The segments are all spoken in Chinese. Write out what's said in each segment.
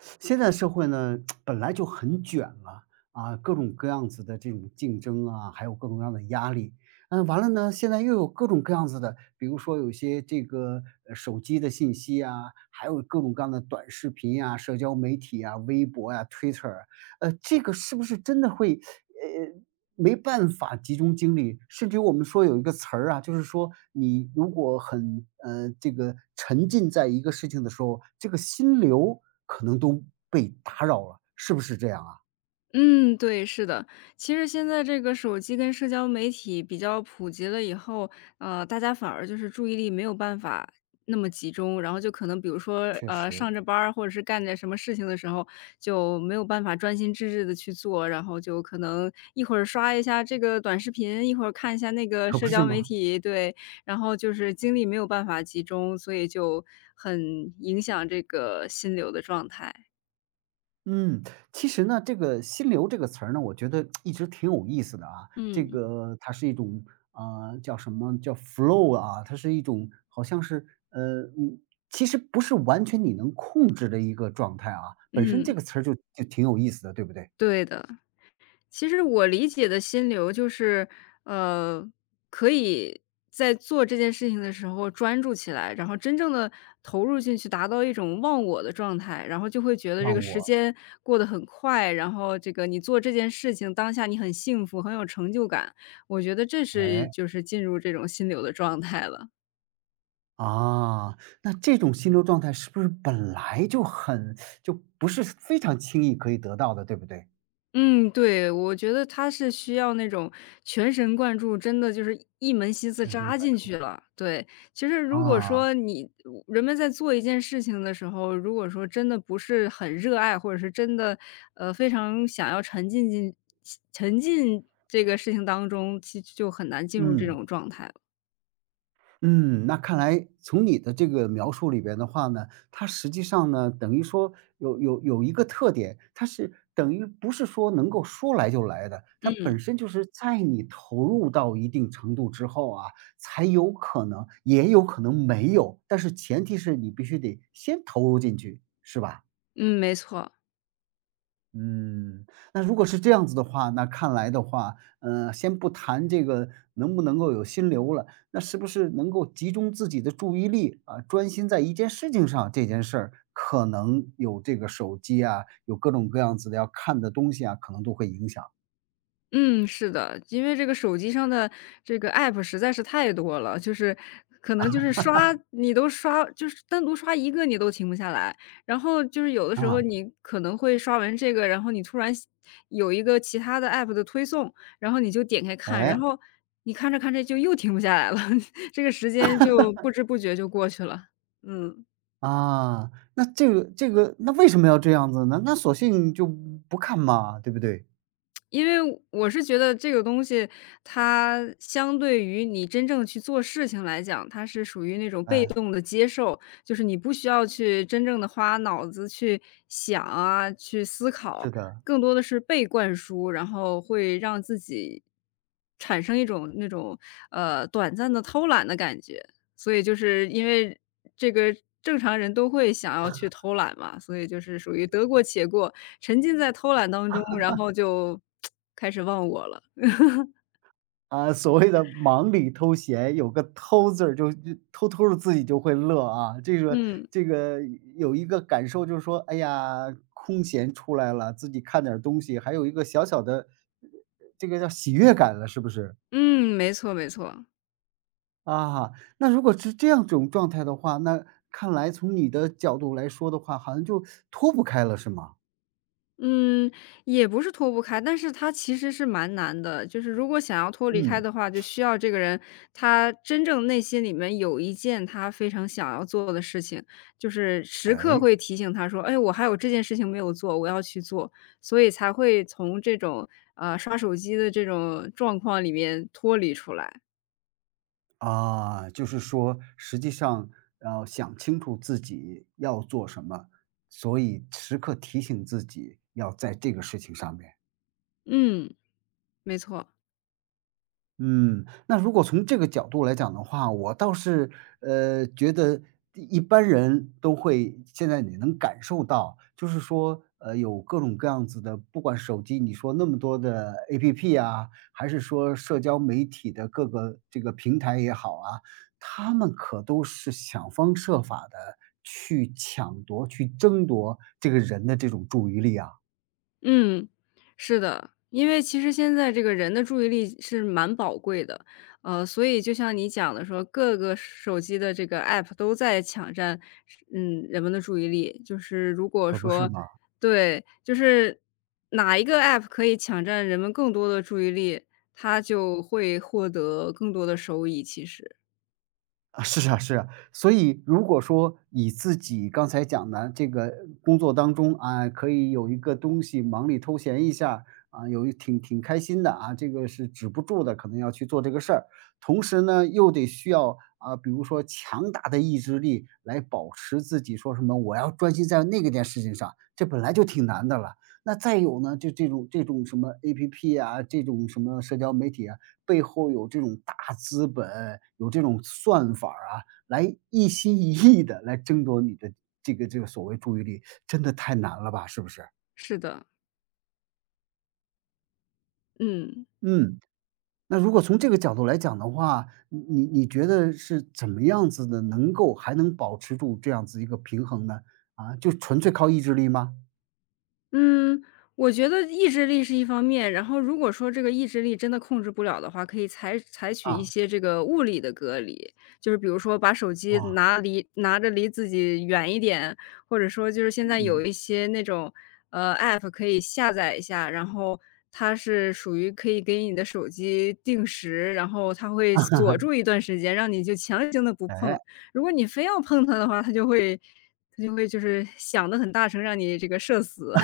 现在社会呢，本来就很卷了啊，各种各样子的这种竞争啊，还有各种各样的压力。嗯，完了呢，现在又有各种各样子的，比如说有些这个手机的信息啊，还有各种各样的短视频呀、社交媒体啊、微博呀、Twitter，啊这个是不是真的会？没办法集中精力，甚至于我们说有一个词儿啊，就是说你如果很这个沉浸在一个事情的时候，这个心流可能都被打扰了，是不是这样啊？嗯，对，是的。其实现在这个手机跟社交媒体比较普及了以后，大家反而就是注意力没有办法那么集中，然后就可能比如说，确实，上着班儿或者是干点什么事情的时候，就没有办法专心致志的去做，然后就可能一会儿刷一下这个短视频，一会儿看一下那个可社不是交媒吗？体，对，然后就是精力没有办法集中，所以就很影响这个心流的状态。嗯，其实呢，这个"心流"这个词儿呢，我觉得一直挺有意思的啊。这嗯。个它是一种叫什么叫 flow 啊，它是一种好像是其实不是完全你能控制的一个状态啊。本身这嗯，个词儿就挺有意思的，对不对？对的。其实我理解的心流就是，呃，可以在做这件事情的时候专注起来，然后真正的投入进去，达到一种忘我的状态，然后就会觉得这忘个时我，间过得很快，然后这个你做这件事情当下你很幸福，很有成就感，我觉得这是哎，就是进入这种心流的状态了。啊，那这种心流状态是不是本来就不是非常轻易可以得到的，对不对？嗯，对，我觉得他是需要那种全神贯注，真的就是一门心思全神扎贯进注，去了。对，其实如果啊，说你人们在做一件事情的时候，如果说真的不是很热爱，或者是真的，非常想要沉浸这个事情当中，其实就很难进入这嗯。种状态了。嗯，那看来从你的这个描述里边的话呢，它实际上呢，等于说有一个特点，它是等于不是说能够说来就来的，它嗯，本身就是在你投入到一定程度之后啊，才有可能，也有可能没有，但是前提是你必须得先投入进去，是吧？嗯，没错。嗯，那如果是这样子的话，那看来的话，先不谈这个能不能够有心流了，那是不是能够集中自己的注意力啊，专心在一件事情上？这件事儿可能有这个手机啊，有各种各样子的要看的东西啊，可能都会影响嗯，是的，因为这个手机上的这个 App 实在是太多了，就是可能就是刷你都刷就是单独刷一个你都停不下来，然后就是有的时候啊。你可能会刷完这个，然后你突然有一个其他的 App 的推送，然后你就点开看，然嗯哎后你看着看着就又停不下来了，这个时间就不知不觉就过去了，嗯。啊，那这个，那为什么要这样子呢？那索性就不看嘛，对不对？因为我是觉得这个东西，它相对于你真正去做事情来讲，它是属于那种被哎，动的接受，就是你不需要去真正的花脑子去想啊，去思考，是的。更多的是被灌输，然后会让自己产生一种那种，短暂的偷懒的感觉。所以就是因为这个正常人都会想要去偷懒嘛，所以就是属于得过且过，沉浸在偷懒当中，然后就 开始忘我了。啊，所谓的忙里偷闲，有个偷字儿就偷偷的自己就会乐啊。这个嗯，这个有一个感受就是说，哎呀，空闲出来了，自己看点儿东西，还有一个小小的这个叫喜悦感了，是不是？嗯，没错没错。啊，那如果是这样一种状态的话，那看来从你的角度来说的话，好像就脱不开了，是吗？嗯，也不是脱不开，但是他其实是蛮难的。就是如果想要脱离开嗯，的话，就需要这个人他真正内心里面有一件他非常想要做的事情，就是时刻哎。会提醒他说：“哎，我还有这件事情没有做，我要去做。”所以才会从这种刷手机的这种状况里面脱离出来。啊，就是说实际上要想清楚自己要做什么，所以时刻提醒自己要在这个事情上面。嗯，没错。嗯，那如果从这个角度来讲的话，我倒是，觉得一般人都会现在你能感受到，就是说，有各种各样子的，不管手机你说那么多的 APP 啊，还是说社交媒体的各个这个平台也好啊，他们可都是想方设法的去抢夺、去争夺这个人的这种注意力啊，嗯，是的，因为其实现在这个人的注意力是蛮宝贵的，所以就像你讲的说，各个手机的这个 app 都在抢占，嗯，人们的注意力。就是如果可不是说，吗？对，就是哪一个 app 可以抢占人们更多的注意力，它就会获得更多的收益。其实啊，是啊，是啊。所以如果说你自己刚才讲的这个工作当中啊，可以有一个东西忙里偷闲一下啊，有一挺开心的啊，这个是止不住的，可能要去做这个事儿。同时呢，又得需要啊，比如说强大的意志力来保持自己说什么我要专心在那个件事情上，这本来就挺难的了。那再有呢，就这种什么 APP 啊，这种什么社交媒体啊，背后有这种大资本，有这种算法儿啊，来一心一意的来争夺你的这个所谓注意力，真的太难了吧，是不是？是的，嗯。嗯，那如果从这个角度来讲的话，你觉得是怎么样子的，能够还能保持住这样子一个平衡呢？啊，就纯粹靠意志力吗？嗯，我觉得意志力是一方面，然后如果说这个意志力真的控制不了的话，可以采取一啊，些这个物理的隔离，就是比如说把手机哇，拿着离自己远一点，或者说就是现在有嗯，一些那种app 可以下载一下，然后它是属于可以给你的手机定时，然后它会锁住一段时间，让你就强行的不碰。哎，如果你非要碰它的话，它就会就是响的很大声，让你这个社死。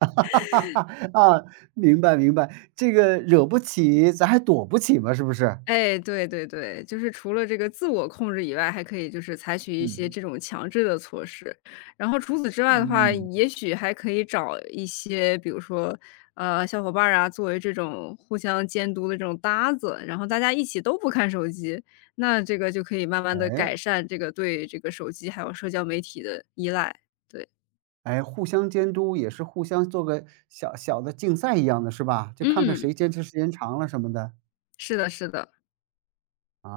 啊，明白明白，这个惹不起，咱还躲不起吗？是不是？哎，对对对，就是除了这个自我控制以外，还可以就是采取一些嗯，这种强制的措施。然后除此之外的话，嗯，也许还可以找一些，比如说，小伙伴儿啊，作为这种互相监督的这种搭子，然后大家一起都不看手机，那这个就可以慢慢的改哎。善这个对这个手机还有社交媒体的依赖，对。哎，互相监督也是互相做个小小的竞赛一样的是吧？就看看嗯，谁坚持时间长了什么的，是的是的，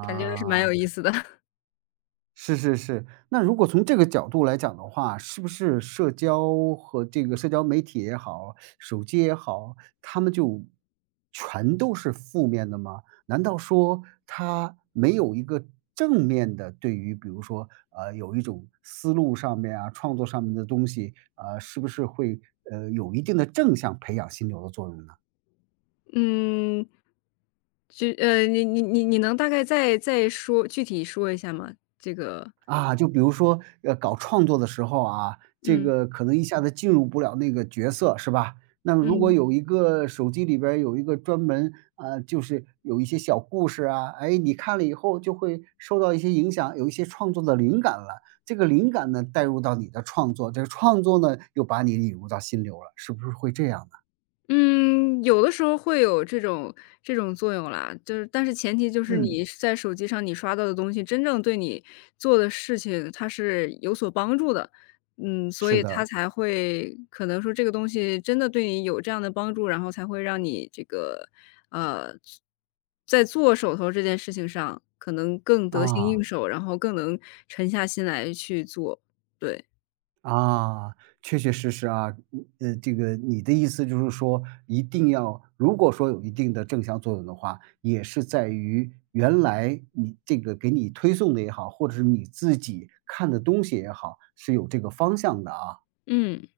感觉是蛮有意思的，是是是，那如果从这个角度来讲的话，是不是社交和这个社交媒体也好，手机也好，他们就全都是负面的吗？难道说它没有一个正面的对于比如说，有一种思路上面啊，创作上面的东西，是不是会，有一定的正向培养心流的作用呢？嗯。你能大概再说具体说一下吗？这个啊，就比如说，搞创作的时候啊，这嗯个可能一下子进入不了那个角色，是吧？那么如果嗯。有一个手机里边儿有一个专门，就是有一些小故事啊，哎，你看了以后就会受到一些影响，有一些创作的灵感了。这个灵感呢，带入到你的创作，这个创作呢，又把你引入到心流了，是不是会这样呢？嗯，有的时候会有这种作用啦，就是但是前提就是你嗯。是在手机上你刷到的东西，真正对你做的事情，它是有所帮助的。嗯，所是以它的，才会可能说这个东西真的对你有这样的帮助，然后才会让你这个，呃，在做手头这件事情上，可能更得心应啊。手，然后更能沉下心来去做，对。啊，确确实实啊，这个你的意思就是说，一定要如果说有一定的正向作用的话，也是在于原来你这个给你推送的也好，或者是你自己看的东西也好，是有这个方向的啊。嗯。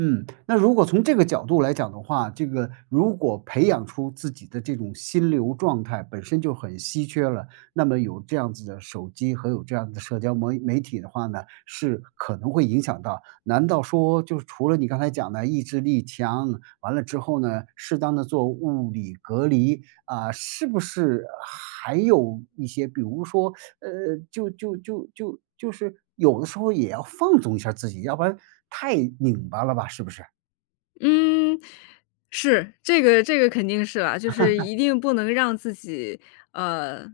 嗯，那如果从这个角度来讲的话，这个如果培养出自己的这种心流状态本身就很稀缺了，那么有这样子的手机和有这样的社交媒体的话呢，是可能会影响到。难道说就是除了你刚才讲的意志力强，完了之后呢，适当的做物理隔离啊、是不是还有一些，比如说就是有的时候也要放纵一下自己，要不然太拧巴了吧，是不是？嗯，是，这个这个肯定是啦，就是一定不能让自己，呃，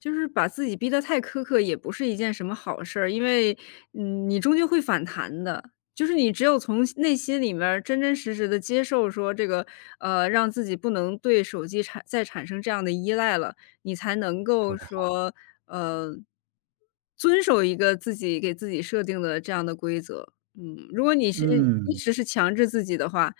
就是把自己逼得太苛刻，也不是一件什么好事儿，因为，嗯，你终究会反弹的。就是你只有从内心里面儿真真实实的接受说这个，让自己不能对手机再产生这样的依赖了，你才能说够得好。说，呃，遵守一个自己给自己设定的这样的规则。嗯，如果你是一嗯，直是强制自己的话，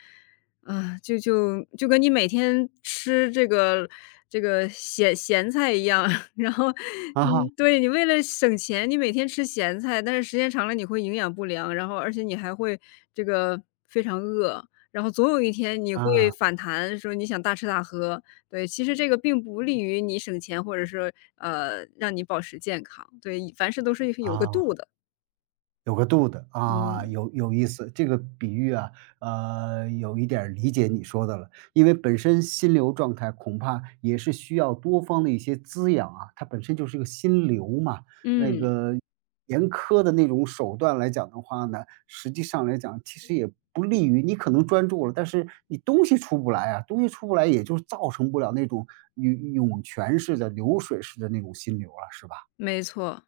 啊，就跟你每天吃这个咸菜一样，然后，啊哈，嗯，对，你为了省钱，你每天吃咸菜，但是时间长了你会营养不良，然后而且你还会这个非常饿，然后总有一天你会啊，反弹，说你想大吃大喝。对，其实这个并不利于你省钱，或者是，让你保持健康。对，凡事都是有个度啊。的。有个度的，啊，嗯，有意思，这个比喻啊，有一点儿理解你说的了。因为本身心流状态恐怕也是需要多方的一些滋养啊，它本身就是个心流嘛。那嗯。个严苛的那种手段来讲的话呢，实际上来讲其实也不利于你可能专注了，但是你东西出不来啊，东西出不来也就造成不了那种涌涌泉式的、流水式的那种心流了，是吧？没错，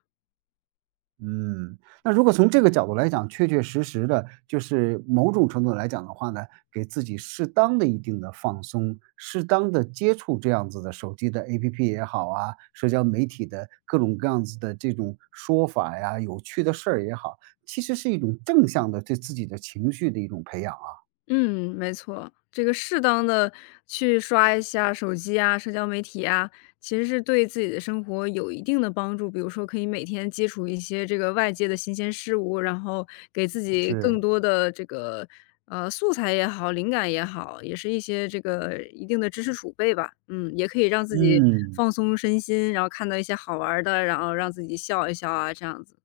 嗯，那如果从这个角度来讲，确确实实的，就是某种程度来讲的话呢，给自己适当的一定的放松，适当的接触这样子的手机的 APP 也好啊，社交媒体的各种各样子的这种说法呀，有趣的事儿也好，其实是一种正向的对自己的情绪的一种培养啊。嗯，没错，这个适当的去刷一下手机啊、社交媒体啊，其实是对自己的生活有一定的帮助。比如说可以每天接触一些这个外界的新鲜事物，然后给自己是，更多的这个，素材也好、灵感也好，也是一些这个一定的知识储备吧。嗯，也可以让自己嗯。放松身心，然后看到一些好玩儿的，然后让自己笑一笑啊，这样子。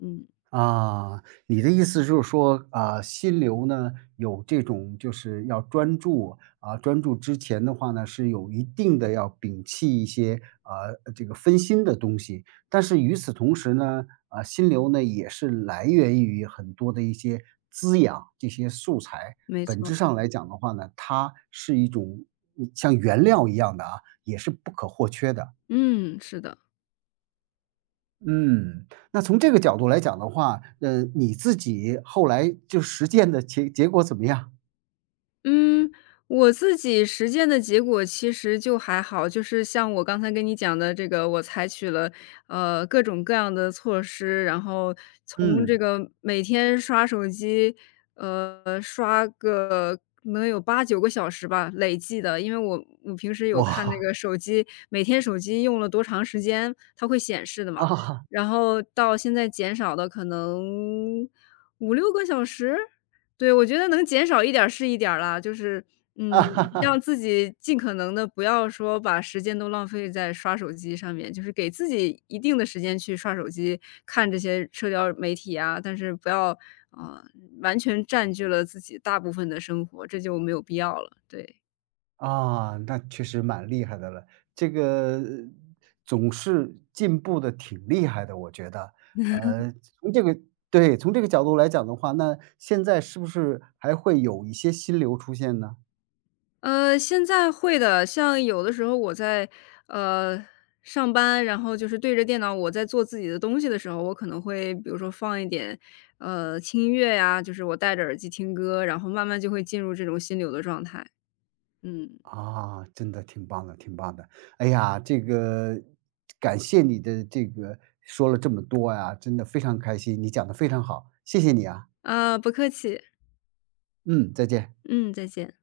嗯，啊，你的意思就是说，啊，心流呢，有这种就是要专注，啊，专注之前的话呢，是有一定的要摒弃一些，啊，这个分心的东西。但是与此同时呢，啊，心流呢，也是来源于很多的一些滋养，这些素材。没本质错，上来讲的话呢，它是一种像原料一样的啊，也是不可或缺的。嗯，是的。嗯，那从这个角度来讲的话，你自己后来就实践的结果怎么样？嗯，我自己实践的结果其实就还好，就是像我刚才跟你讲的这个，我采取了各种各样的措施，然后从这嗯，个每天刷手机，刷个能有8、9个小时吧，累计的，因为我平时有看那哇，个手机，每天手机用了多长时间，它会显示的嘛，啊，然后到现在减少的可能5、6个小时，对，我觉得能减少一点儿是一点儿啦，就是，嗯，啊，哈哈，让自己尽可能的不要说把时间都浪费在刷手机上面，就是给自己一定的时间去刷手机，看这些社交媒体啊，但是不要啊，完全占据了自己大部分的生活，这就没有必要了，对。啊，那确实蛮厉害的了。这个总是进步的挺厉害的，我觉得。呃，从这个对，从这个角度来讲的话，那现在是不是还会有一些心流出现呢？现在会的，像有的时候我在呃上班，然后就是对着电脑，我在做自己的东西的时候，我可能会比如说放一点轻音乐呀，就是我戴着耳机听歌，然后慢慢就会进入这种心流的状态。嗯，啊，真的挺棒的，挺棒的。哎呀，这个感谢你的这个说了这么多呀，真的非常开心，你讲的非常好，谢谢你啊。啊，不客气，嗯，再见。嗯，再见。